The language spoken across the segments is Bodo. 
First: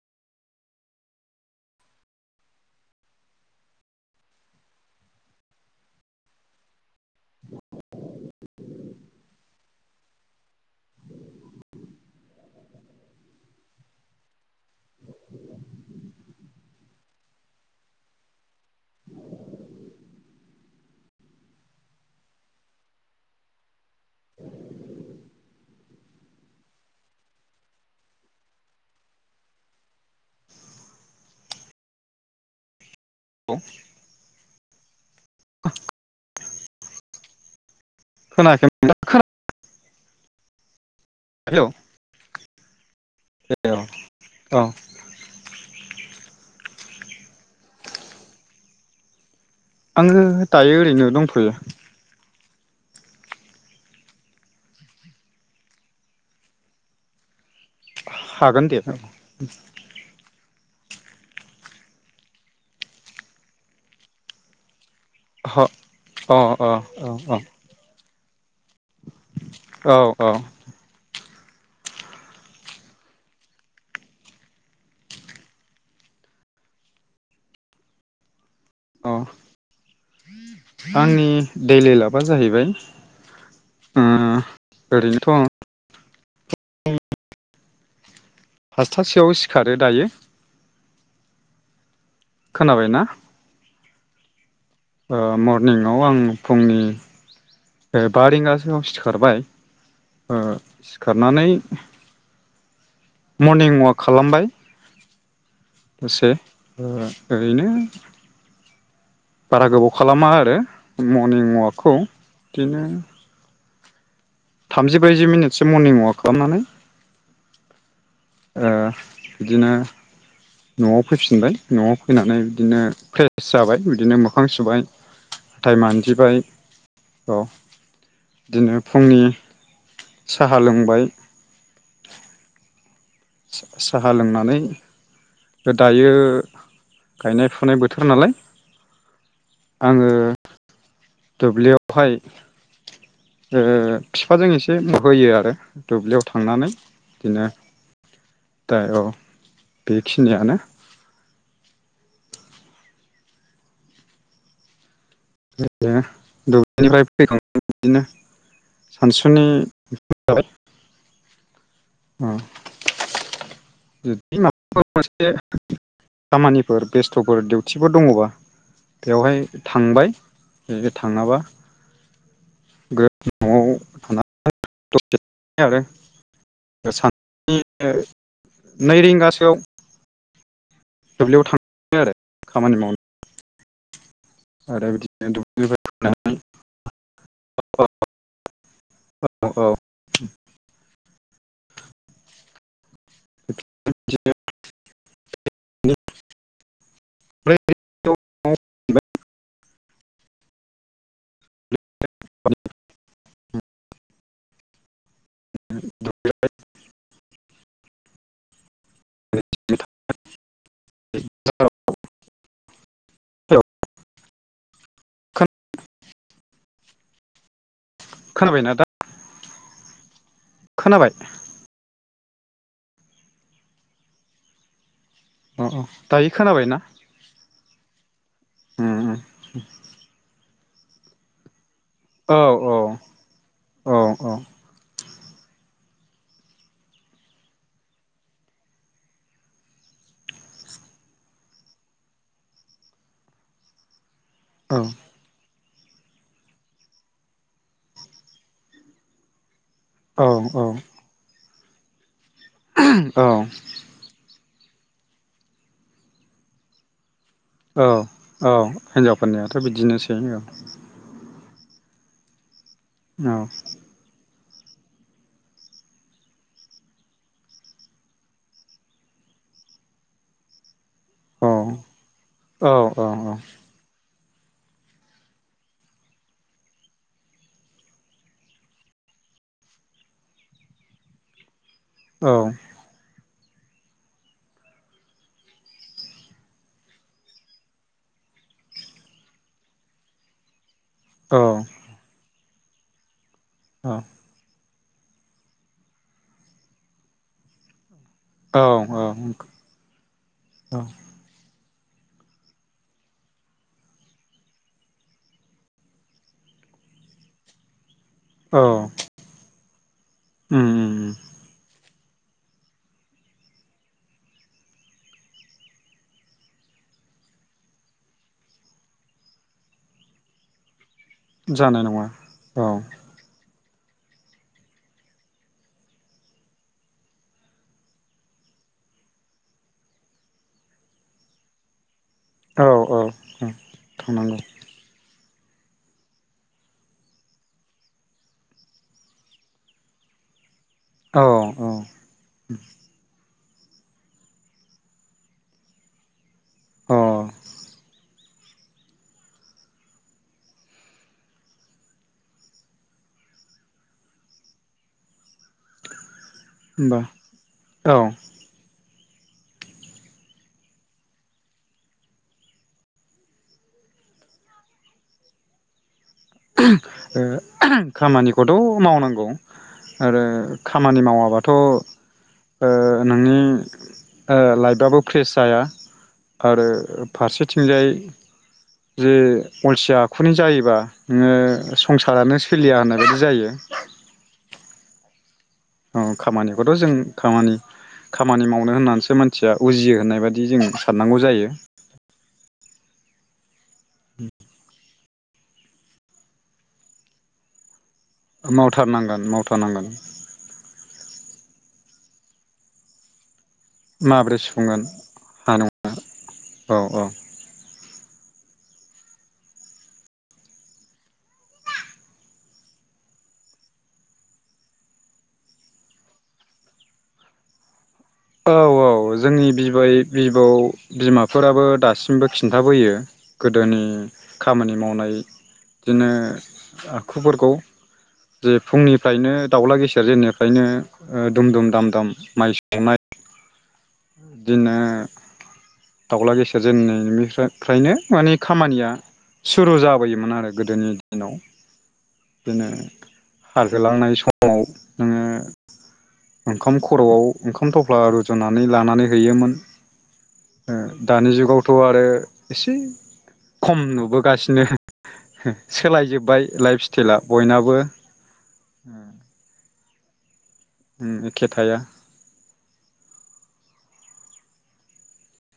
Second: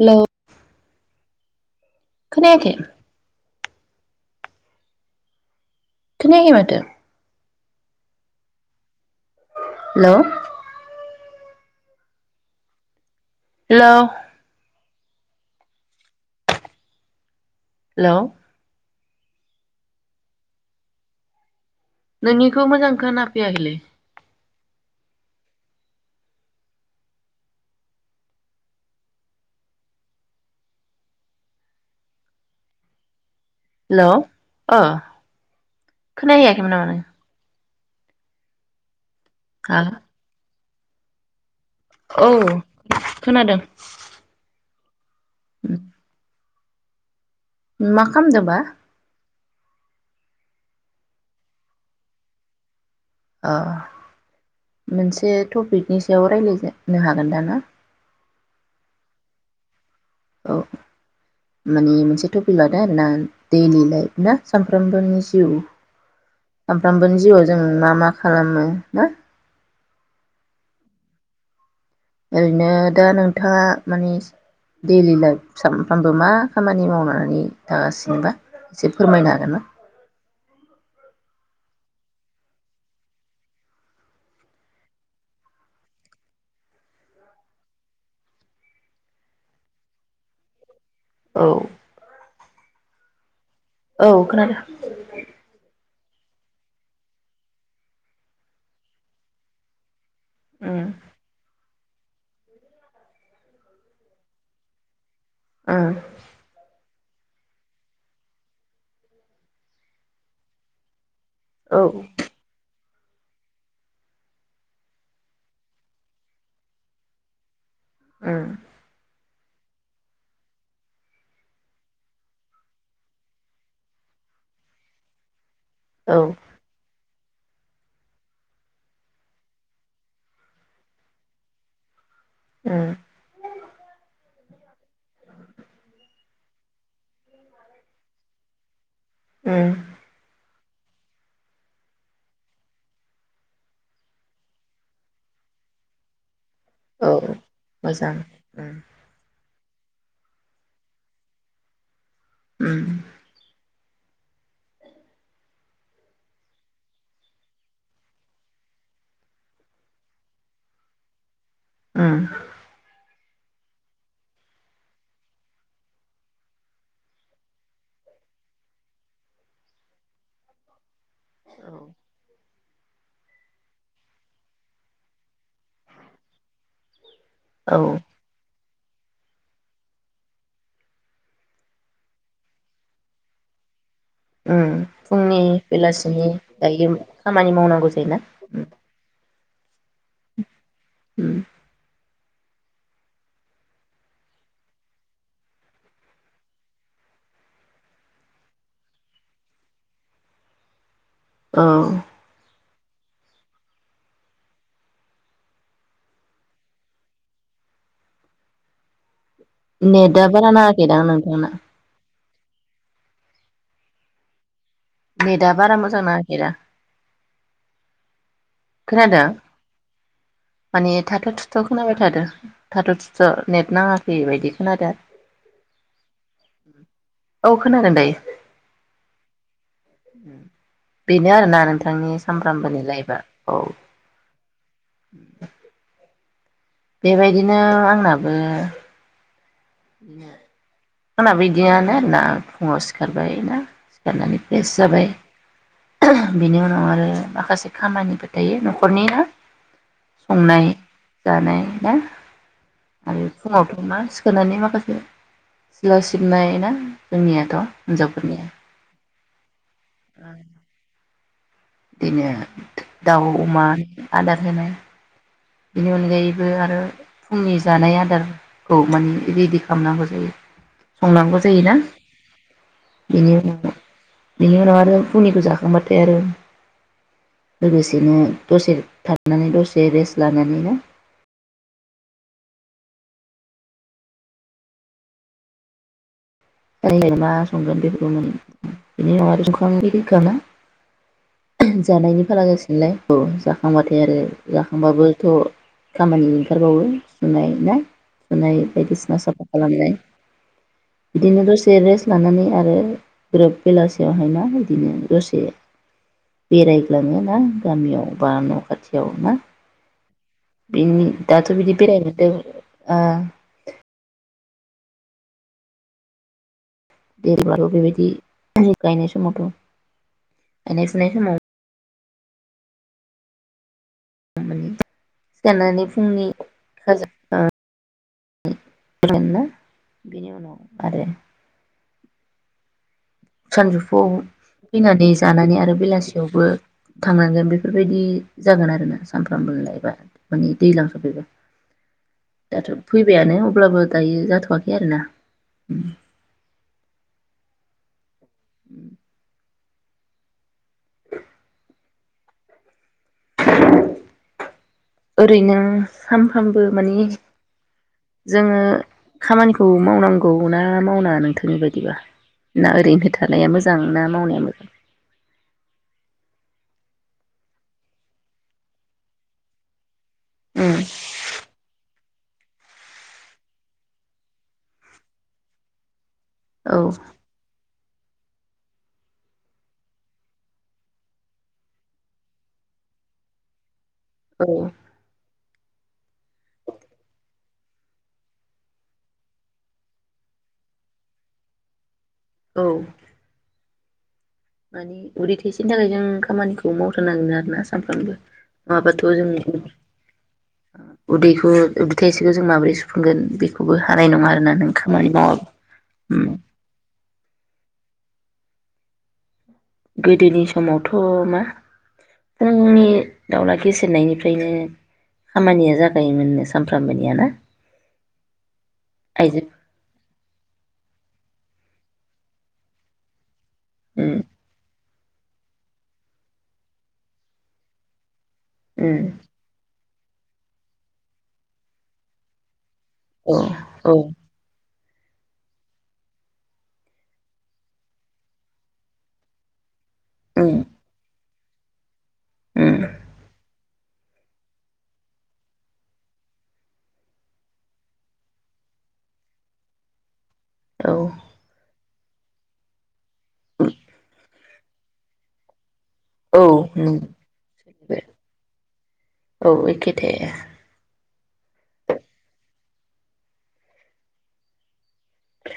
हेलौ। खोनायाखै? खोनायाखै माथो। हेल'। हेल'। हेल'। नोंनिखौ मोजां खोना फैयाखैलै। हेल' अ। [inaudible] खोनाहैयाखैमोन नामा नों? खोनायाखैमोन [inaudible] आ औ औ खोनादों। औ मा खालामदों बा। आङो दायो ओरैनो दंथ'यो। ओ मोनसे टपिकनि सायाव राय्लायजनो हागोन दा ना? हागोन दे। औ माने मोनसे टपिक लादों आरोना दैलि लाइफ ना सानफ्राम सामफ्रामबोनि जिउ ह अ अ सामफ्रामबोनि जिउआव जों मा मा? खालामो ना? औ औ। ओरैनो दा नोंथाङा माने दैलि लाइफ सानफ्रामबो मा खामानि मावनानै थागासिनोबा? एसे औ फोरमायनो हागोन ना? आंनि दैलि लाबआ जाहैबाय उम ओरैनोथ' आं फासथासोयाव सिखारो दायो औ खोनाबाय ना? औ खोनादों। ओ मर्निं आव आं फुंनि बा रिंगासोआव सिखारबाय ओ उम सिखारनानै मर्निं वाक खालामबाय। उम दसे ओ ओरैनो बारा गोबाव खालामा आरो। मर्निं वाक औ खौ उम बिदिनो थामजि ब्रैजि मिनिटसो मर्निं वाक खालामनानै ओ बिदिनो न'आव फैफिनबाय न'आव फैनानै बिदिनो फ्रेस जाबाय बिदिनो मोखां सुबाय हााथाय औ उम मानजिबाय औ बिदिनो फुंनि साहा लोंबाय उम साहा लोंनानै दायो गायनाय फुनाय बोथोर नालाय उम आङो दुब्लिआवहाय ओ फिफाजों एसे होयो आरो दुब्लियाव थांनानै औ बिदिनो मोजां उम दा औ। बेखिनियानो। उम बिदिनो दुब्लिनिफ्राय फैखांनानै बिदिनो सानसुनि ओंखाम जाबाय। उम जुदि माबाफोर मोनसे खामानिफोर बेस्थ'फोर दिउथिफोर दङबा बेवहाय थांबाय थाङाबा न'आव थानानै द'से आरो सान औ नै रिंगासोआव दुब्लियाव थाङो आरो खामानि मावनो। उम आरो बिदिनो फुंनि दुब्लिनिफ्राय बेलासिनि दायो खामानि मावनांगौ जायोना। औ औ [inaudible] उम [unintelligible] [unintelligible] औ नेटदा बारा नाङाखैदां नोंथांना हेलौ नेेटा बारा मोजां नाङाखै दा [inaudible] खोनादों माने खोनाबाय थाथ' थुथ' खोनाबाय थादो थाथ' थिथ' नेट नाङाखैबायदि खोनादों अ अ दायो खोनाबायना औ खोनादों दायो उम उम बेनो आरोना नों नोंथांनि औ सामफ्रामबोनि लाइफआ औ [inaudible] बेबायदिनो आंनाबो [inaudible] आंनाबो बिदियानो आरोना फुङाव सिखारबाय ना सिखारनानै फ्रेस औ जाबाय बेनि उनाव आरो माखासे खामानिफोर थायो न'खरनि ना औ संनाय जानाय ना आरो फुङावथ' मा सिखारनानै माख खासे सिला' सिबनाय ना जोंनियाथ' हिनजावफोरनिया फोरनिया थ बिदिनोसै औ बिदिनो दाउ औ अमा आदार होनाय बेनि अनगायैबो आरो फुंनि जानाय आदारखौ माने रेडि खालामनांगौ जायो। संनांगौ जायो औ ना औ औ बेनि उनाव बेनि उनाव आरो फुंनिखौ जाखांबाथाय आरो लोगोसेनो दसे थनानै दसे रेस्ट लानानै ना औ। [unintelligible] जानायनि फारागा ए [inaudible] औ जाखांबाथाय आरो जा होमबा बोथ खामानि ओंखारबावो सुनाय ना। सुनाय बायदिसिना औ साफा खालामनाय। औ दसे रेस्ट लानानै आरो ग्रोब बेलासियावहाय ना बिदिनो दसे बेरायग्लाङो ना गामियाव। बा न औ खाथियाव ना उम बिनि उम दाथ बिदि बेरायनो दों ओ [unintelligible] जानाय नङा। औ। [unintelligible] सिखारनानै फुंनि खाजा [unintelligible] [unintelligible] औ औ। सानजौफुआव थांनांगौ फैनानै जानानै आरो बेलासियावबो थांनांगोन बेफोरबायदि जागोन आरोना सानफ्रामबो लायबा मानि दैज्लां औ सफैबा, अ दाथ फैबायानो अब्लाबो दायो जाथवाखै आरोना। अ। [inaudible] [inaudible] ओरैनो सानफ्रामबो मानि औ जोङो खामानिखौ मावनांगौ ना मावनाङा नोंथांनि बायदिबा, ना ओरैनो थानाया मोजां ना मावनाया मो [unintelligible] ओ खामानिखौथ मावनांगौ। आरो उम खामानि मावाबाथ ओ नोंनि ओ लाइबाबो फ्रेस जाया। आरो औ फारसेथिंजाय जे अलसिया आखुनि जायोबा नोङो संसारानो सोलिया होननाय बायदि जायो। औ। औ खामानिखौद जों खामानि खामानि मावनो होननानैसो मानसिया उजियो होननाय बायदि जों साननांगौ जायो। औ। मानि उदै थाइसेनि थाखाय जों खामानिखौ मावथारनांगोन आरोना। सानफ्रामबो नङाबाथ' जों मावथारनांगोन मावथारनांगोन। उदैखौ उदै थाइसेखौ जों माबोरै सुफुंगोन बे बो हानाय नङा माबोरै आरोना नों सुफुंगोन खामानि मावाबा। हा नङा औ औ गोदोनि समावथ मा फुंनि दाउला गेसेेरनायनिफ्रायनो खामानिया जागायोमोननो सानफ्रामबोनिया ना औ औ आइजो जोंनि बिबै बिबौ बिमाफोराबो दासिमबो खिन्थाबोयो गोदोनि उम खामानि मावनाय बिदिनो आखुफोरखौ जे उम फुंनिफ्रायनो दाउला गेसि सि जनिफ्रायनो दुम दुम दाम दाम माइ संनाय औ। बिदिनो दाउला गेसेेर जेननायनिफ्रायनो मानि खामानिया सुरु जाबाय थाबायोमोन उम आरो गोदोनि दिनाव। बिनो उम खारजोलांनाय समाव जोङो ओंखाम खरआव ओंखाम थफ्ला रुजुना नानै लानानै हैयोमोन। औ दानि जुगावथ आरो। एसे खम नुबोगासिनो। औ सोलायजोब्बाय लाइफ नंगौ स्टाइला बयनाबो औ एखेथे उम एखे थाया। उम।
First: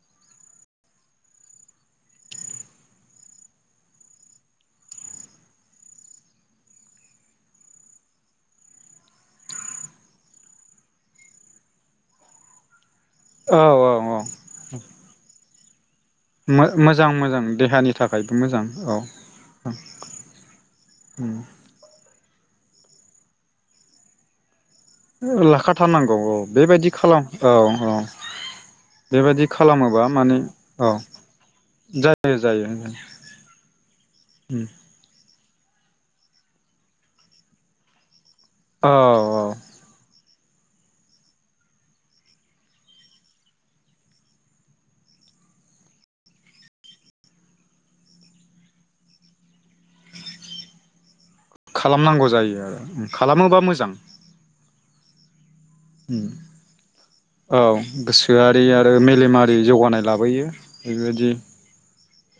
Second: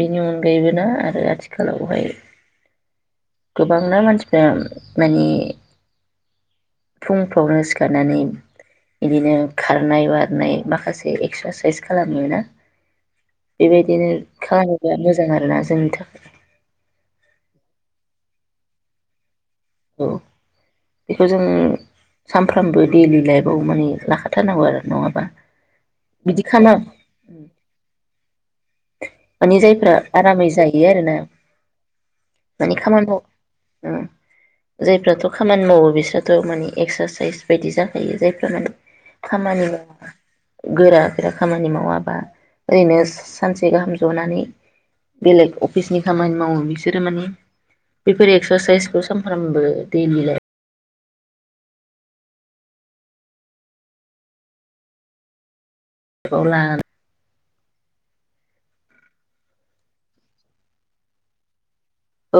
बेनि अनगायैबो ना आरो आथिखालावहाय गोबांनाा मानसिफ्रा माने फुंफ्रावनो सिखारनानै बिदिनो खारनाय बारनाय माखासे एक्सारसाइस खालामोना। औ औ बेबायदिनो औ खामोबा मोजां आरोना जोंनि थाखै मोजां मोजां देहानि थाखायबो मोजां औ। औ बेखौ जोंङो सानफ्रामबो देलि लाइफआव माने लाखाथारनांगौ आरो। नङाबा लाखाथारनांगौ औ बेबायाददि खालाम औ औ। बेबायदि मानि जायफ्रा खालामोबा माने आरामै जायो औ आरोोना जायो मानि जायो खामानियाव जायफ्राथ खामानि मावो बिसोरथमानिे एक्सारसाइस बायदि जाखायो जे औ खामानि मावा गोरा गोरा खामानि मावाबा ओरैनो सानसे गाहाम जनानै बेलेग अफिसनि खामानि मावो बिसोरो माने बेफोर एक्सारसाइसखौ सानफ्रामबो दैलि लाइफ। खालामनांगौ जायो आरो खालामोबा मोजां। लाइफआव लानानै औ गोसो गोसोआरि आरो मेलेमारि जौगानाय लाबोयो बेबायदि।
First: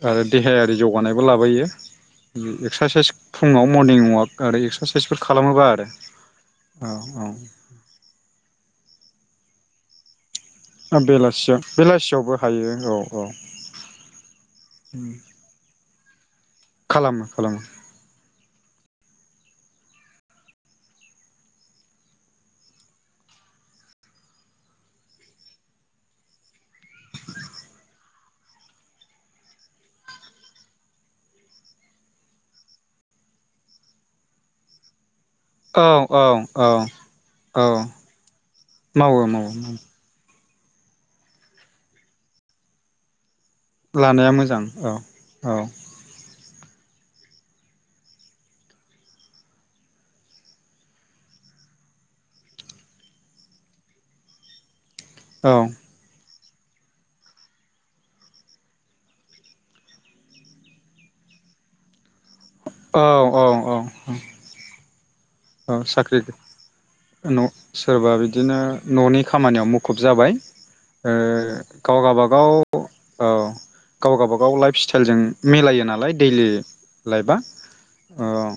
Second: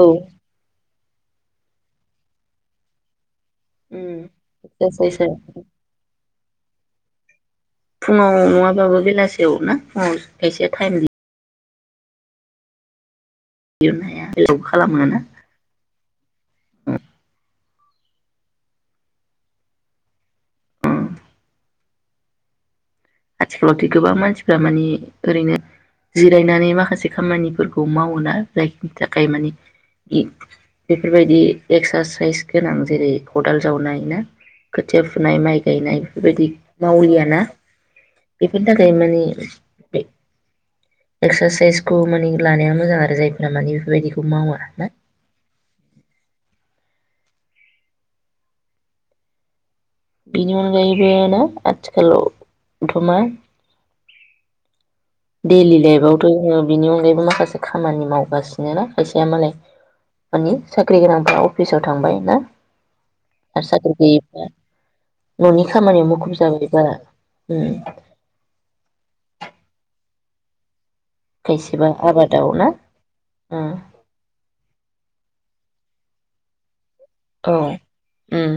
औ आरो देहायारि। जौगानायबो लाबोयो एक्सारसाइस फुङाव मरनिं उम अवाक आरो एक्सारसाइसफोर एक्सारसाइसआ खालामोबा आरो औ औ [unintelligible] फुङाव नङाबाबो बेलासियाव ना फुङाव खायसेया टाइम बेलासियाव बेलासियावबो हायो औ औ [unintelligible] खालामो ना खालामो खालामो आथिखालावथ गोबां मानसिफ्रा माने ओरैनो जिरायनानै माखासे खामानिफोरखौ मावोना जायखिनि थाखाय मानि बेफोरबायदि एक्सारसाइस गोनां जेरै खदाल जावनाय ना खोथिया फुनाय माइ औ गायनाय औ बेफोरबायदि औ मावलियाना। औ बेफोरनि थाखाय माने मावो मावो एक्सारसाइसखौ माने लानाया मोजां आरो जाय लानाया मोजां। औ औ बेनि अनगायैबो ना आथिखालावथ' मा औ दैलि लाइभआव जोङो बिनि अनगायैबो माखासे खामानि मावगासिनो ना खायसेया मालाय माने साख्रि गोनांफ्रा अफिसाव थांबाय ना औ औ आरो औ साख्रि गैयिफ्रा साख्रि उम सोरबा बिदिनो न'नि खामानियाव मुखुब जाबाय। [unintelligible] खायसेबा गाव गावबागाव आबादाव ना उम गाव गावबागाव लाइभ स्टाइलजों मिलायो नालाय दैलि लाइभआ औ उम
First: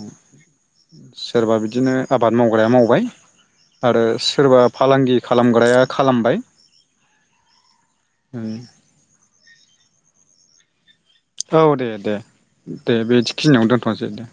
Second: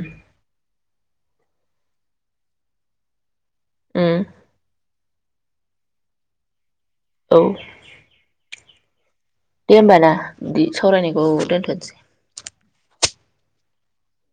सोरबा बिदि बिदिनो आबाद मावग्राया मावबाय आरो उम सोरबा फालांगि खालामग्राया खालामबाय। औ [unintelligible] दे होनबा ना सावरायनायखौ औ दे दोनथ'नोसै दे दे बेदि खिनियावनो दोनथ'नोसै दे